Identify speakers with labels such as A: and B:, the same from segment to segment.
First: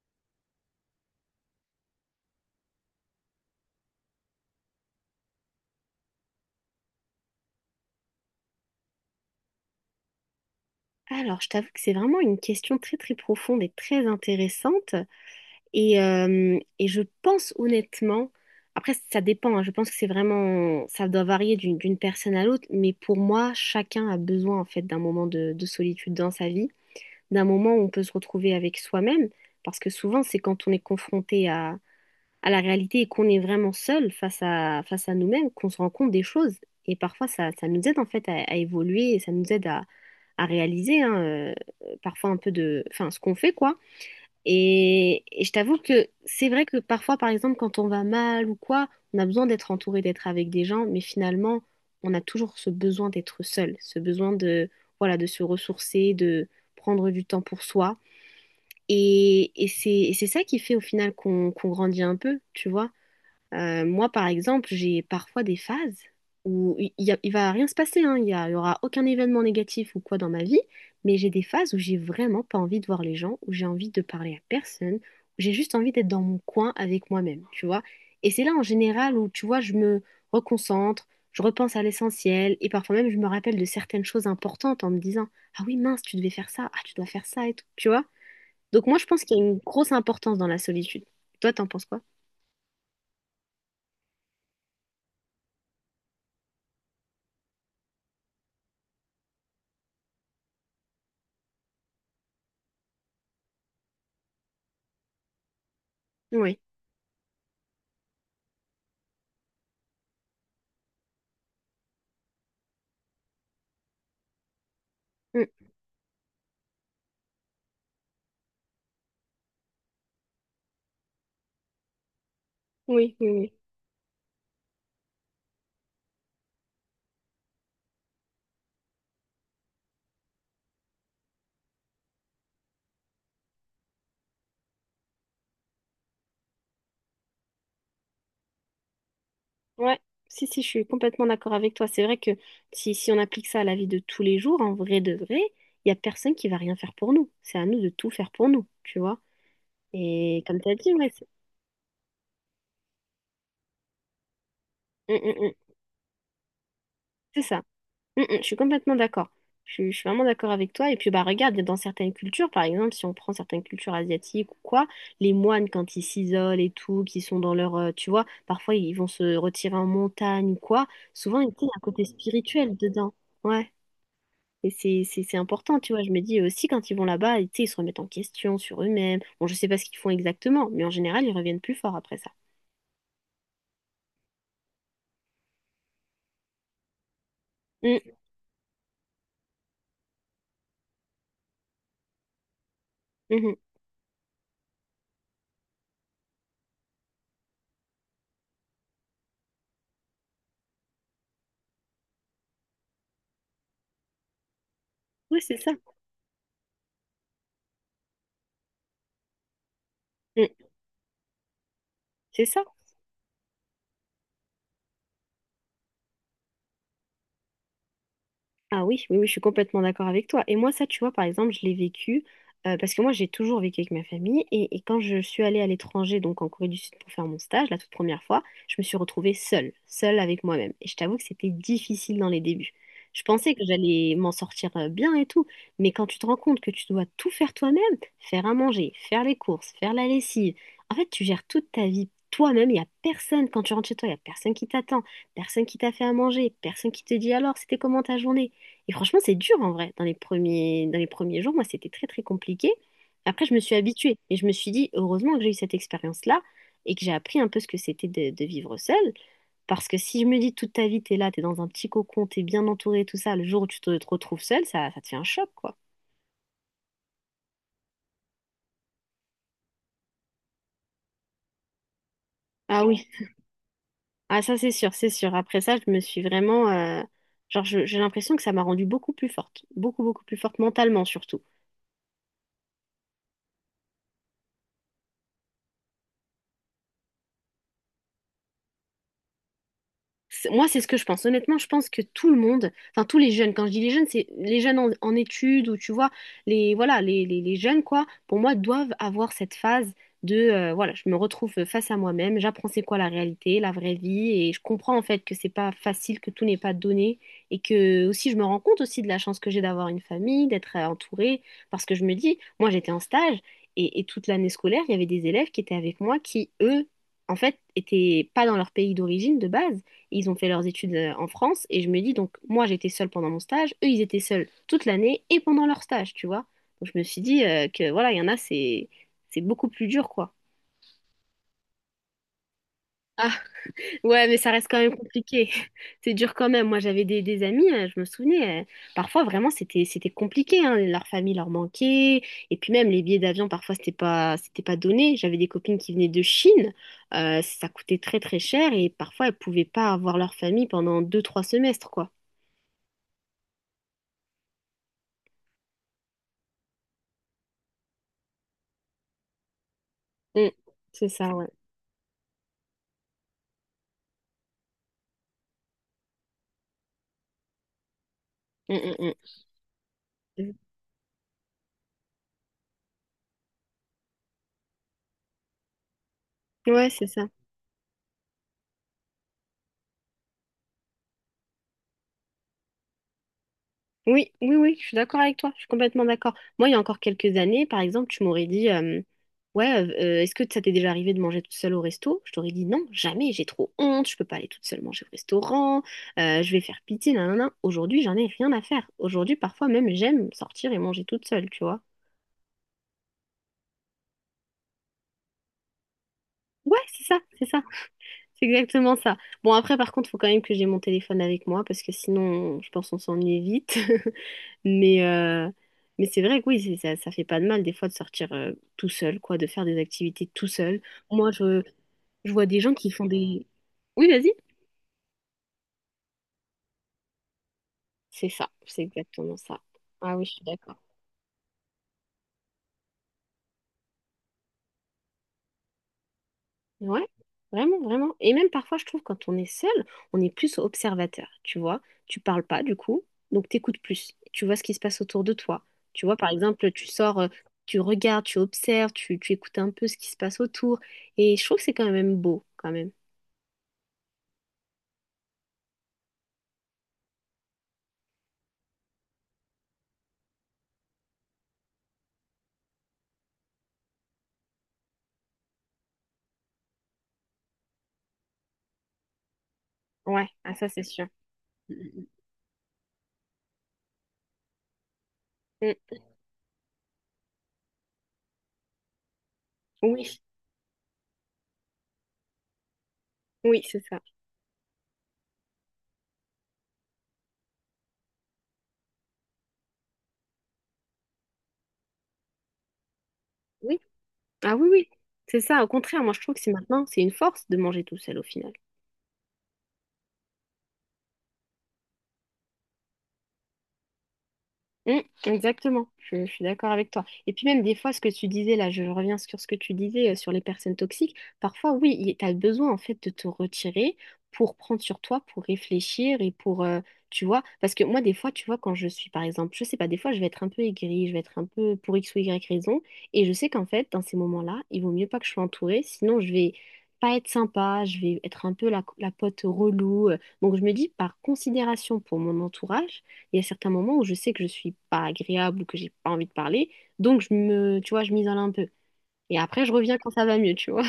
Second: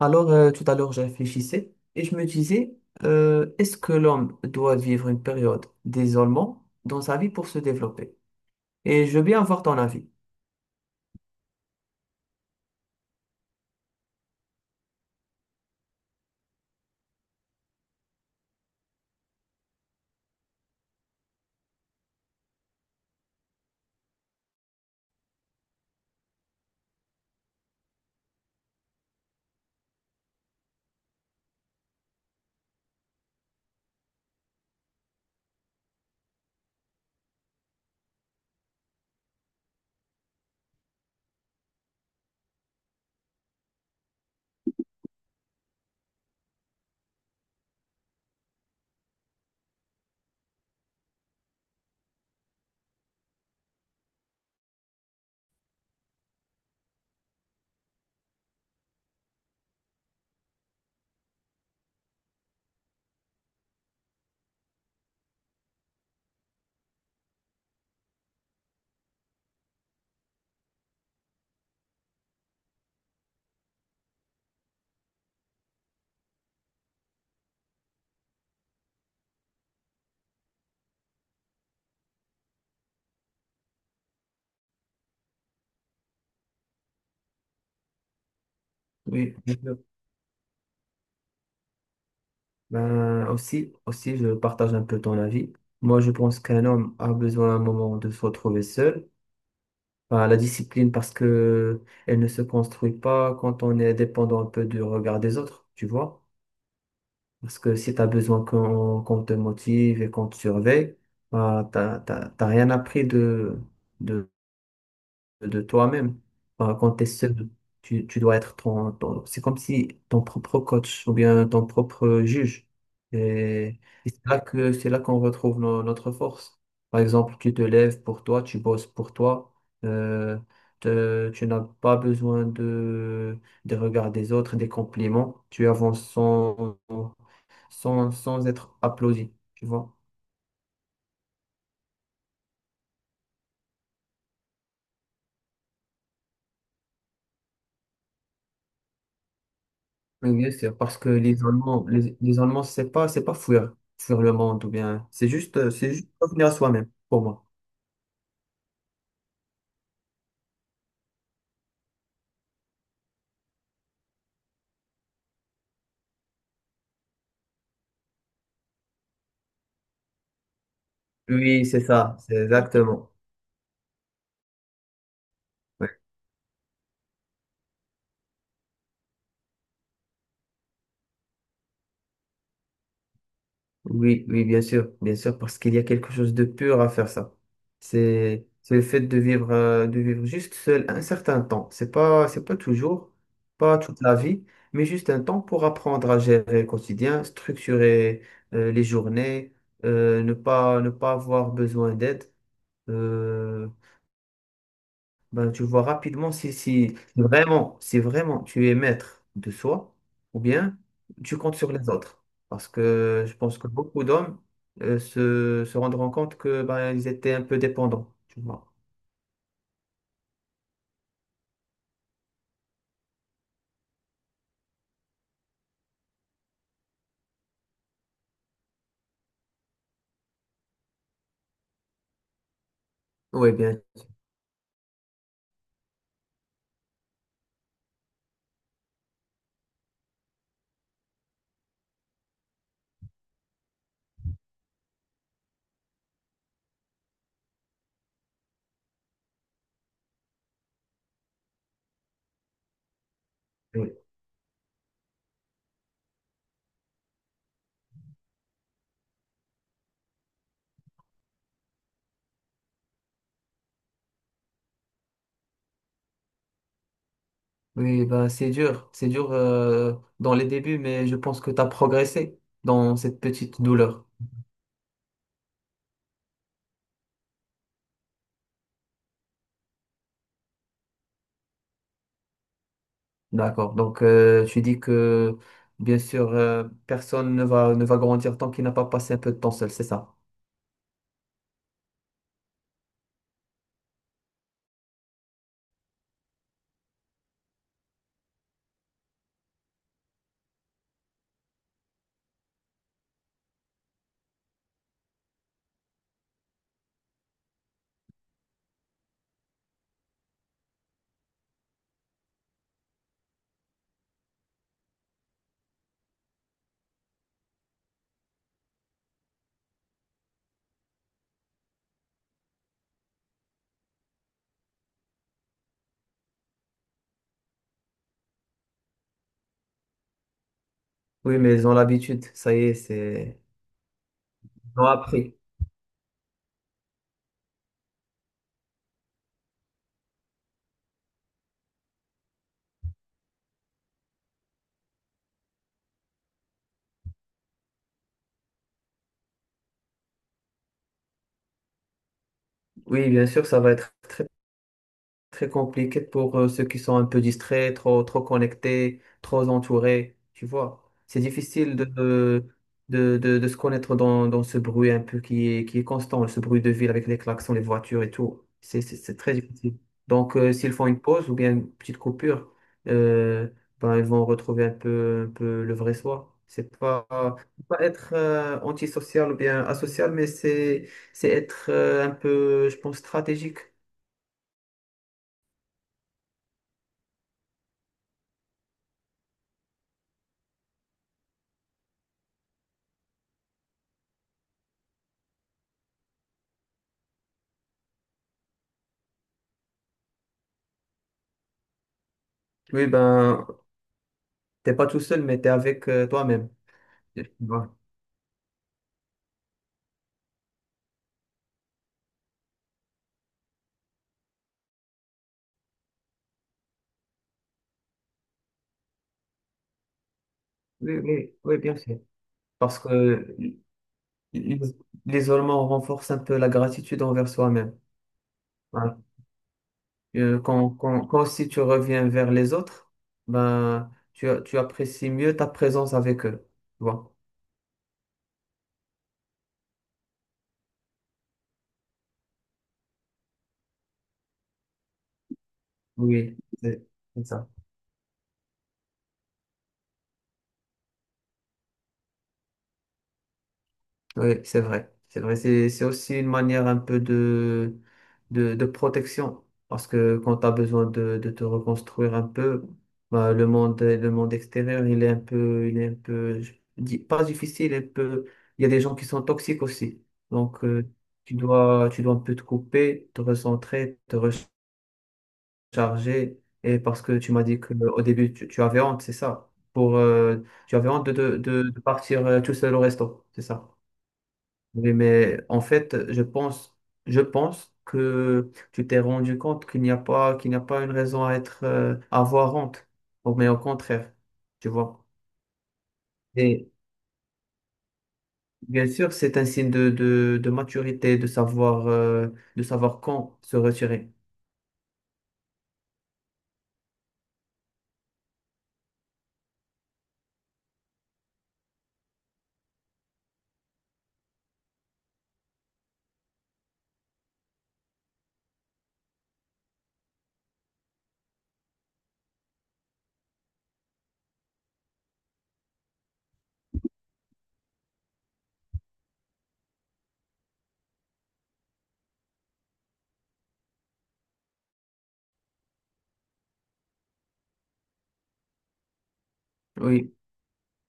A: Alors, tout à l'heure, je réfléchissais et je me disais, est-ce que l'homme doit vivre une période d'isolement dans sa vie pour se développer? Et je veux bien avoir ton avis.
B: Alors, je t'avoue que c'est vraiment une question très très profonde et très intéressante. Et je pense honnêtement, après ça dépend, hein, je pense que c'est vraiment, ça doit varier d'une personne à l'autre, mais pour moi, chacun a besoin en fait d'un moment de solitude dans sa vie, d'un moment où on peut se retrouver avec soi-même, parce que souvent c'est quand on est confronté à la réalité et qu'on est vraiment seul face à nous-mêmes, qu'on se rend compte des choses. Et parfois, ça nous aide en fait à évoluer et ça nous aide à réaliser hein, parfois un peu de, enfin, ce qu'on fait, quoi. Et je t'avoue que c'est vrai que parfois, par exemple, quand on va mal ou quoi, on a besoin d'être entouré, d'être avec des gens, mais finalement, on a toujours ce besoin d'être seul, ce besoin voilà, de se ressourcer, de prendre du temps pour soi. Et c'est ça qui fait au final qu'on grandit un peu, tu vois. Moi, par exemple, j'ai parfois des phases où il va rien se passer, hein, il y aura aucun événement négatif ou quoi dans ma vie, mais j'ai des phases où j'ai vraiment pas envie de voir les gens, où j'ai envie de parler à personne, où j'ai juste envie d'être dans mon coin avec moi-même, tu vois. Et c'est là, en général, où, tu vois, je me reconcentre, je repense à l'essentiel, et parfois même, je me rappelle de certaines choses importantes en me disant, ah oui, mince, tu devais faire ça, ah, tu dois faire ça et tout, tu vois. Donc moi, je pense
A: Oui,
B: qu'il y a
A: bien
B: une
A: sûr.
B: grosse importance dans la solitude. Toi, t'en penses quoi?
A: Ben, aussi, je partage un peu ton avis. Moi, je pense qu'un homme a besoin à un moment de se retrouver seul. Enfin, la discipline parce que elle ne se construit pas quand on est dépendant un peu du regard des autres, tu vois.
B: Oui.
A: Parce que si tu as besoin qu'on te motive et qu'on te surveille, bah, t'as rien appris de, de toi-même. Bah, quand tu es seul, tu dois être C'est comme si ton propre coach ou bien ton propre juge.
B: Oui, oui, oui.
A: Et, et c'est là qu'on retrouve notre force. Par exemple, tu te lèves pour toi, tu bosses pour toi. euh, Tu n'as pas besoin des regards des autres, des compliments. Tu avances sans être applaudi. Tu vois?
B: Ouais, si, si, je suis complètement d'accord avec toi. C'est vrai que si, si on applique ça à la vie de tous les jours, en vrai de vrai, il n'y a personne qui va rien faire pour nous. C'est à nous de tout faire pour nous, tu vois.
A: Oui,
B: Et
A: bien
B: comme tu as
A: sûr,
B: dit,
A: parce que
B: ouais, c'est
A: les Allemands, les Allemands, c'est pas fuir le monde ou bien, c'est
B: Hum.
A: juste, euh, c'est juste revenir à soi-même, pour
B: C'est
A: moi.
B: ça. Je suis complètement d'accord. Je suis vraiment d'accord avec toi. Et puis, bah, regarde, dans certaines cultures, par exemple, si on prend certaines cultures asiatiques ou quoi, les moines, quand ils s'isolent et tout, qui sont dans leur, tu vois, parfois ils vont se retirer en montagne ou quoi, souvent, il
A: Oui,
B: y a
A: c'est
B: un côté
A: ça, c'est
B: spirituel
A: exactement.
B: dedans. Ouais. Et c'est important, tu
A: Ouais.
B: vois. Je me dis aussi, quand ils vont là-bas, tu sais, ils se remettent en question sur eux-mêmes. Bon, je sais pas ce qu'ils font exactement, mais en général, ils reviennent plus forts après ça.
A: Oui, oui, bien sûr, parce qu'il y a quelque chose de pur à faire ça.
B: Mm,
A: C'est le fait de vivre, de vivre juste seul un certain temps. C'est pas toujours,
B: mhm.
A: pas toute la vie, mais juste un temps pour apprendre à gérer le quotidien, structurer, les journées, ne pas avoir besoin d'aide. Euh,
B: Oui,
A: Ben,
B: c'est
A: tu
B: ça.
A: vois rapidement si vraiment tu es maître de soi ou
B: Mm,
A: bien tu comptes sur les autres.
B: c'est ça.
A: Parce que je pense que beaucoup d'hommes se rendront compte que ben, ils étaient un peu dépendants, tu vois.
B: Ah oui, oui, oui, je suis complètement d'accord avec toi. Et moi, ça, tu vois, par exemple, je l'ai vécu parce que moi, j'ai toujours vécu avec ma famille. Et quand je suis allée à l'étranger, donc en Corée du Sud pour faire mon stage, la toute première fois, je me suis retrouvée seule, seule avec moi-même. Et je t'avoue que c'était difficile dans les débuts. Je
A: Oui,
B: pensais que
A: bien.
B: j'allais m'en sortir bien et tout, mais quand tu te rends compte que tu dois tout faire toi-même, faire à manger, faire les courses, faire la lessive, en fait, tu gères toute ta vie toi-même. Il n'y a personne, quand tu rentres chez toi, il n'y a personne qui t'attend, personne qui t'a fait à manger, personne qui te dit alors, c'était comment ta journée? Et franchement, c'est dur en vrai. Dans les premiers jours, moi, c'était très, très compliqué. Après, je me suis
A: Oui,
B: habituée et je me suis dit, heureusement que j'ai eu cette expérience-là et que j'ai appris un peu ce que c'était de vivre seule. Parce que si je me dis toute ta vie, t'es là, t'es dans un petit cocon, t'es bien entourée, tout ça, le jour où te retrouves seule, ça te fait un choc, quoi.
A: oui, ben, c'est dur. C'est dur dans les débuts, mais je pense que tu as progressé
B: Ah
A: dans
B: oui,
A: cette petite douleur.
B: ah ça c'est sûr, c'est sûr. Après ça, je me suis vraiment, genre, j'ai l'impression que ça m'a rendue beaucoup plus forte, beaucoup, beaucoup plus forte mentalement surtout.
A: D'accord. Donc, tu dis que, bien sûr, personne ne va grandir tant qu'il n'a pas passé un peu de temps seul, c'est ça?
B: C'est- Moi, c'est ce que je pense. Honnêtement, je pense que tout le monde, enfin tous les jeunes, quand je dis les jeunes, c'est les jeunes en études ou tu vois, les voilà, les jeunes quoi, pour moi, doivent avoir cette phase de voilà, je me retrouve face à moi-même, j'apprends c'est quoi la réalité, la vraie vie, et je comprends en fait que c'est pas facile, que tout n'est pas donné, et que aussi je me rends compte aussi de la chance que j'ai d'avoir une famille, d'être entourée, parce que je me dis, moi j'étais en stage et toute l'année scolaire, il y avait des élèves qui étaient avec moi qui, eux, en fait, étaient pas dans leur pays d'origine de base. Ils ont fait leurs études en France et je me dis donc moi j'étais seule pendant mon stage, eux ils étaient seuls toute l'année et pendant leur stage, tu vois. Donc je me suis dit que voilà, il y en a c'est beaucoup plus dur quoi.
A: Oui, mais ils ont l'habitude, ça y est,
B: Ah
A: c'est...
B: ouais, mais ça reste
A: Ils
B: quand
A: l'ont
B: même
A: appris.
B: compliqué. C'est dur quand même. Moi j'avais des amis, je me souvenais, parfois vraiment c'était compliqué hein. Leur famille leur manquait et puis même les billets d'avion parfois c'était pas donné. J'avais des copines qui venaient de Chine. Ça coûtait très très cher et parfois elles pouvaient pas avoir leur famille pendant deux trois semestres quoi.
A: Oui, bien sûr, ça va être très très compliqué pour ceux qui sont un peu distraits, trop, trop connectés, trop entourés, tu
B: Mm.
A: vois.
B: C'est
A: C'est
B: ça, ouais.
A: difficile de se connaître dans ce bruit un peu qui est constant, ce bruit de ville avec les klaxons, les voitures et tout. C'est,
B: Mm,
A: c'est,
B: mm,
A: c'est très difficile. Donc,
B: mm.
A: s'ils font une pause ou bien une petite coupure, euh, ben, ils vont retrouver un peu le vrai soi. C'est
B: Ouais, c'est
A: pas,
B: ça.
A: c'est pas être antisocial ou bien asocial, mais c'est être un peu, je pense, stratégique.
B: Oui, oui, oui, je suis d'accord avec toi. Je suis complètement d'accord. Moi, il y a encore quelques années, par exemple, tu m'aurais dit, ouais, est-ce que ça t'est déjà arrivé de manger toute seule au resto? Je t'aurais dit non, jamais, j'ai trop honte, je peux pas aller toute seule manger au restaurant, je vais faire pitié, nanana. Aujourd'hui, j'en ai rien à faire. Aujourd'hui, parfois même, j'aime sortir et manger toute seule, tu vois.
A: Oui, ben, t'es pas tout seul, mais t'es avec toi-même.
B: Ouais, c'est ça,
A: Tu
B: c'est ça.
A: vois.
B: C'est exactement ça. Bon, après, par contre, il faut quand même que j'ai mon téléphone avec moi parce que sinon, je pense qu'on s'ennuie vite. Mais, euh, mais c'est vrai que oui, c'est- ça fait pas de mal des fois de sortir tout seul, quoi, de faire des activités tout seul.
A: Oui, oui,
B: Moi,
A: oui,
B: je,
A: bien sûr.
B: je vois des gens
A: Parce que
B: qui font des...
A: l-
B: Oui, vas-y.
A: l'isolement renforce un peu la gratitude envers soi-même.
B: C'est ça, c'est
A: Voilà.
B: exactement ça. Ah oui, je suis
A: Quand,
B: d'accord.
A: quand, quand aussi tu reviens vers les autres, ben, tu apprécies mieux ta présence avec eux. Tu
B: Ouais,
A: vois.
B: vraiment, vraiment. Et même parfois, je trouve, quand on est seul, on est plus observateur, tu vois. Tu parles pas, du coup, donc t'écoutes plus. Tu vois ce qui se passe autour de toi. Tu vois, par
A: Oui,
B: exemple, tu
A: c'est
B: sors,
A: c'est ça.
B: tu regardes, tu observes, tu écoutes un peu ce qui se passe autour. Et je trouve que c'est quand même beau, quand même.
A: Oui, c'est vrai. C'est vrai. C'est aussi une manière un peu de protection. Parce que quand tu as besoin de te reconstruire un peu, bah, le monde extérieur, il est un peu, je dis pas difficile, un peu, il y a des gens qui sont toxiques aussi.
B: Ouais, ah,
A: Donc,
B: ça, c'est sûr.
A: tu
B: Mm,
A: dois, tu dois un peu te couper, te recentrer, te
B: mm, mm.
A: recharger. Et parce que tu m'as dit qu'au début, tu avais honte, c'est ça?
B: Oui,
A: Tu avais honte de partir tout seul au resto, c'est
B: oui,
A: ça?
B: c'est ça.
A: Oui, mais en fait, je pense que tu t'es rendu compte qu'il n'y a pas une raison à être, à avoir honte, mais au
B: Oui.
A: contraire,
B: Ah
A: tu
B: oui, oui.
A: vois.
B: C'est ça, au contraire, moi, je trouve que c'est
A: Et
B: maintenant, c'est une force de manger tout seul, au final.
A: bien sûr, c'est un signe de maturité, de savoir quand se retirer.
B: Mm, exactement, je suis d'accord avec toi. Et puis même des fois, ce que tu disais là, je reviens sur ce que tu disais sur les personnes toxiques, parfois oui, tu as besoin en fait de te retirer pour prendre sur toi, pour réfléchir et pour, tu vois, parce que moi des fois, tu vois, quand je suis par exemple, je sais pas, des fois je vais être un peu aigrie, je vais être un peu pour X ou Y raison, et je sais qu'en fait, dans ces moments-là, il vaut mieux pas que je sois entourée, sinon je vais pas être sympa, je vais être un peu la pote relou. Donc je me dis, par considération pour mon entourage, il y a certains moments où je sais que je suis pas agréable ou que j'ai pas envie de parler, donc tu vois, je m'isole un peu. Et après, je reviens quand
A: Oui,
B: ça va mieux, tu vois.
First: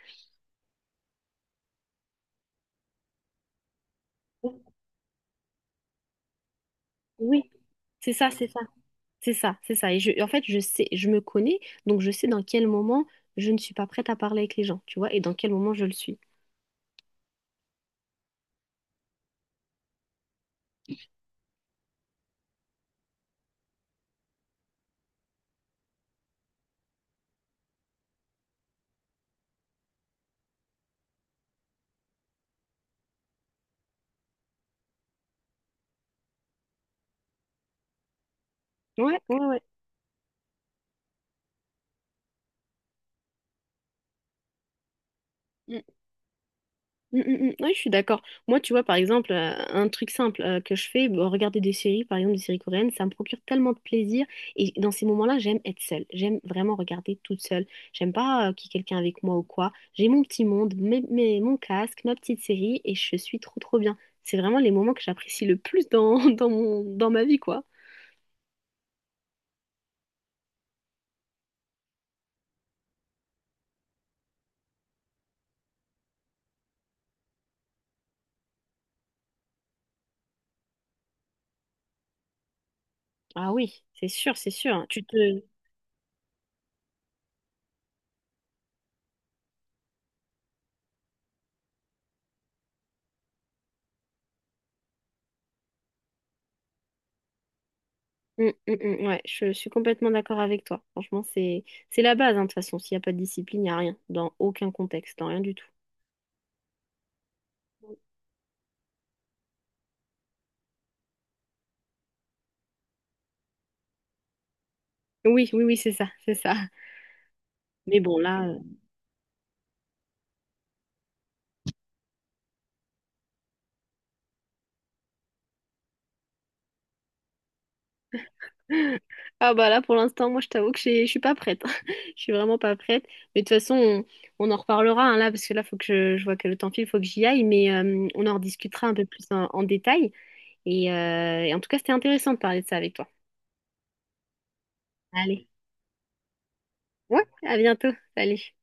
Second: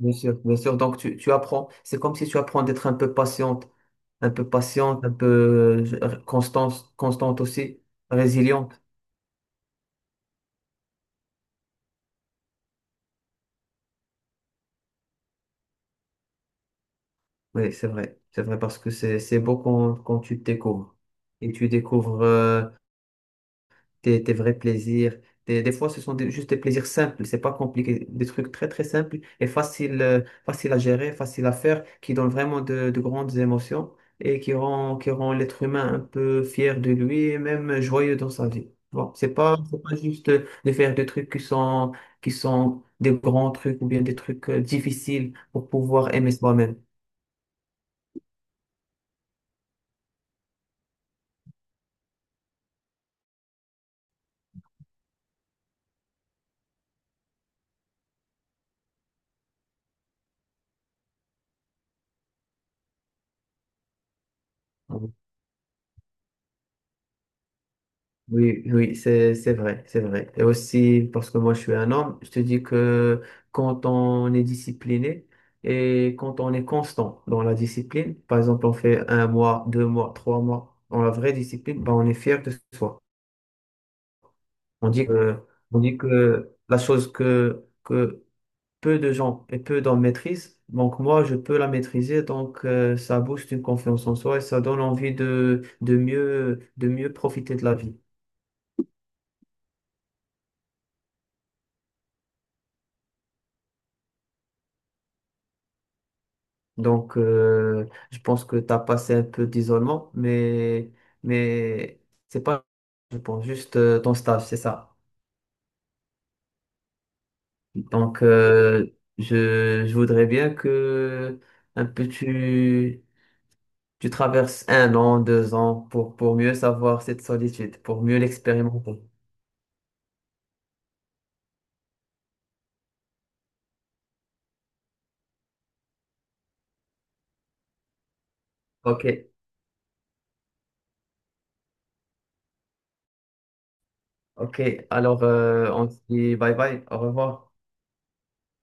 A: bien sûr, bien sûr. Donc, tu apprends. C'est comme si tu apprends d'être un peu patiente, un peu constante
B: Oui,
A: aussi,
B: c'est ça, c'est ça,
A: résiliente.
B: c'est ça, c'est ça. En fait, je sais, je me connais, donc je sais dans quel moment je ne suis pas prête à parler avec les gens, tu vois, et dans quel moment je le suis.
A: Oui, c'est vrai. C'est vrai parce que c'est beau quand tu te découvres et tu découvres tes vrais plaisirs. Des fois, ce sont juste des plaisirs simples, c'est pas compliqué, des trucs très très simples et faciles faciles à gérer, faciles à faire, qui donnent vraiment de grandes émotions et qui rend l'être humain un peu fier de lui et même joyeux dans sa vie. Bon,
B: Ouais,
A: c'est
B: ouais,
A: pas,
B: ouais.
A: c'est pas juste de faire des trucs qui sont des grands trucs ou bien des trucs difficiles pour pouvoir aimer soi-même.
B: Mm, mm, mm. Ouais, je suis d'accord. Moi, tu vois, par exemple, un truc simple que je fais, bon, regarder des séries, par exemple des séries coréennes, ça me procure tellement de plaisir. Et dans ces moments-là, j'aime être seule. J'aime vraiment regarder toute seule. J'aime pas qu'il y ait quelqu'un avec moi ou quoi. J'ai mon petit monde, mon casque, ma petite série, et je suis trop, trop bien. C'est vraiment les moments que j'apprécie le plus dans, dans ma vie, quoi.
A: Oui, oui, c'est vrai, c'est vrai. Et aussi, parce que moi, je suis un homme, je te dis que quand on est discipliné et quand on est constant dans la discipline, par exemple, on fait 1 mois, 2 mois, 3 mois dans la vraie discipline, ben, on est fier de soi.
B: Ah oui, c'est sûr, c'est sûr.
A: On dit que, on dit que la chose que peu de gens et peu d'hommes maîtrisent, donc moi, je peux la maîtriser, donc ça booste une confiance en soi et ça donne envie de mieux profiter de la vie.
B: Mm, mm, mm, ouais, je suis complètement d'accord avec toi. Franchement, c'est la base, hein, de toute façon. S'il n'y a pas de discipline, il n'y a rien, dans aucun contexte, dans rien du tout.
A: Donc, je pense que tu as passé un peu d'isolement, mais c'est pas, je pense, juste ton stage, c'est ça.
B: Oui, oui, oui, c'est ça, c'est ça. Mais bon,
A: Donc,
B: là, euh,
A: je voudrais bien que un peu tu traverses 1 an, 2 ans pour mieux savoir cette solitude, pour mieux l'expérimenter.
B: ah bah là, pour l'instant, moi, je t'avoue que j'ai- je suis pas prête. Je suis vraiment pas prête. Mais de toute façon, on en reparlera hein, là, parce que là, faut que je vois que le temps file, faut que j'y aille, mais on en rediscutera un peu
A: Ok,
B: plus en détail. Et en tout cas, c'était intéressant de parler de ça avec toi.
A: ok. Alors,
B: Allez,
A: on se dit bye bye, au
B: ouais,
A: revoir.
B: à bientôt. Salut.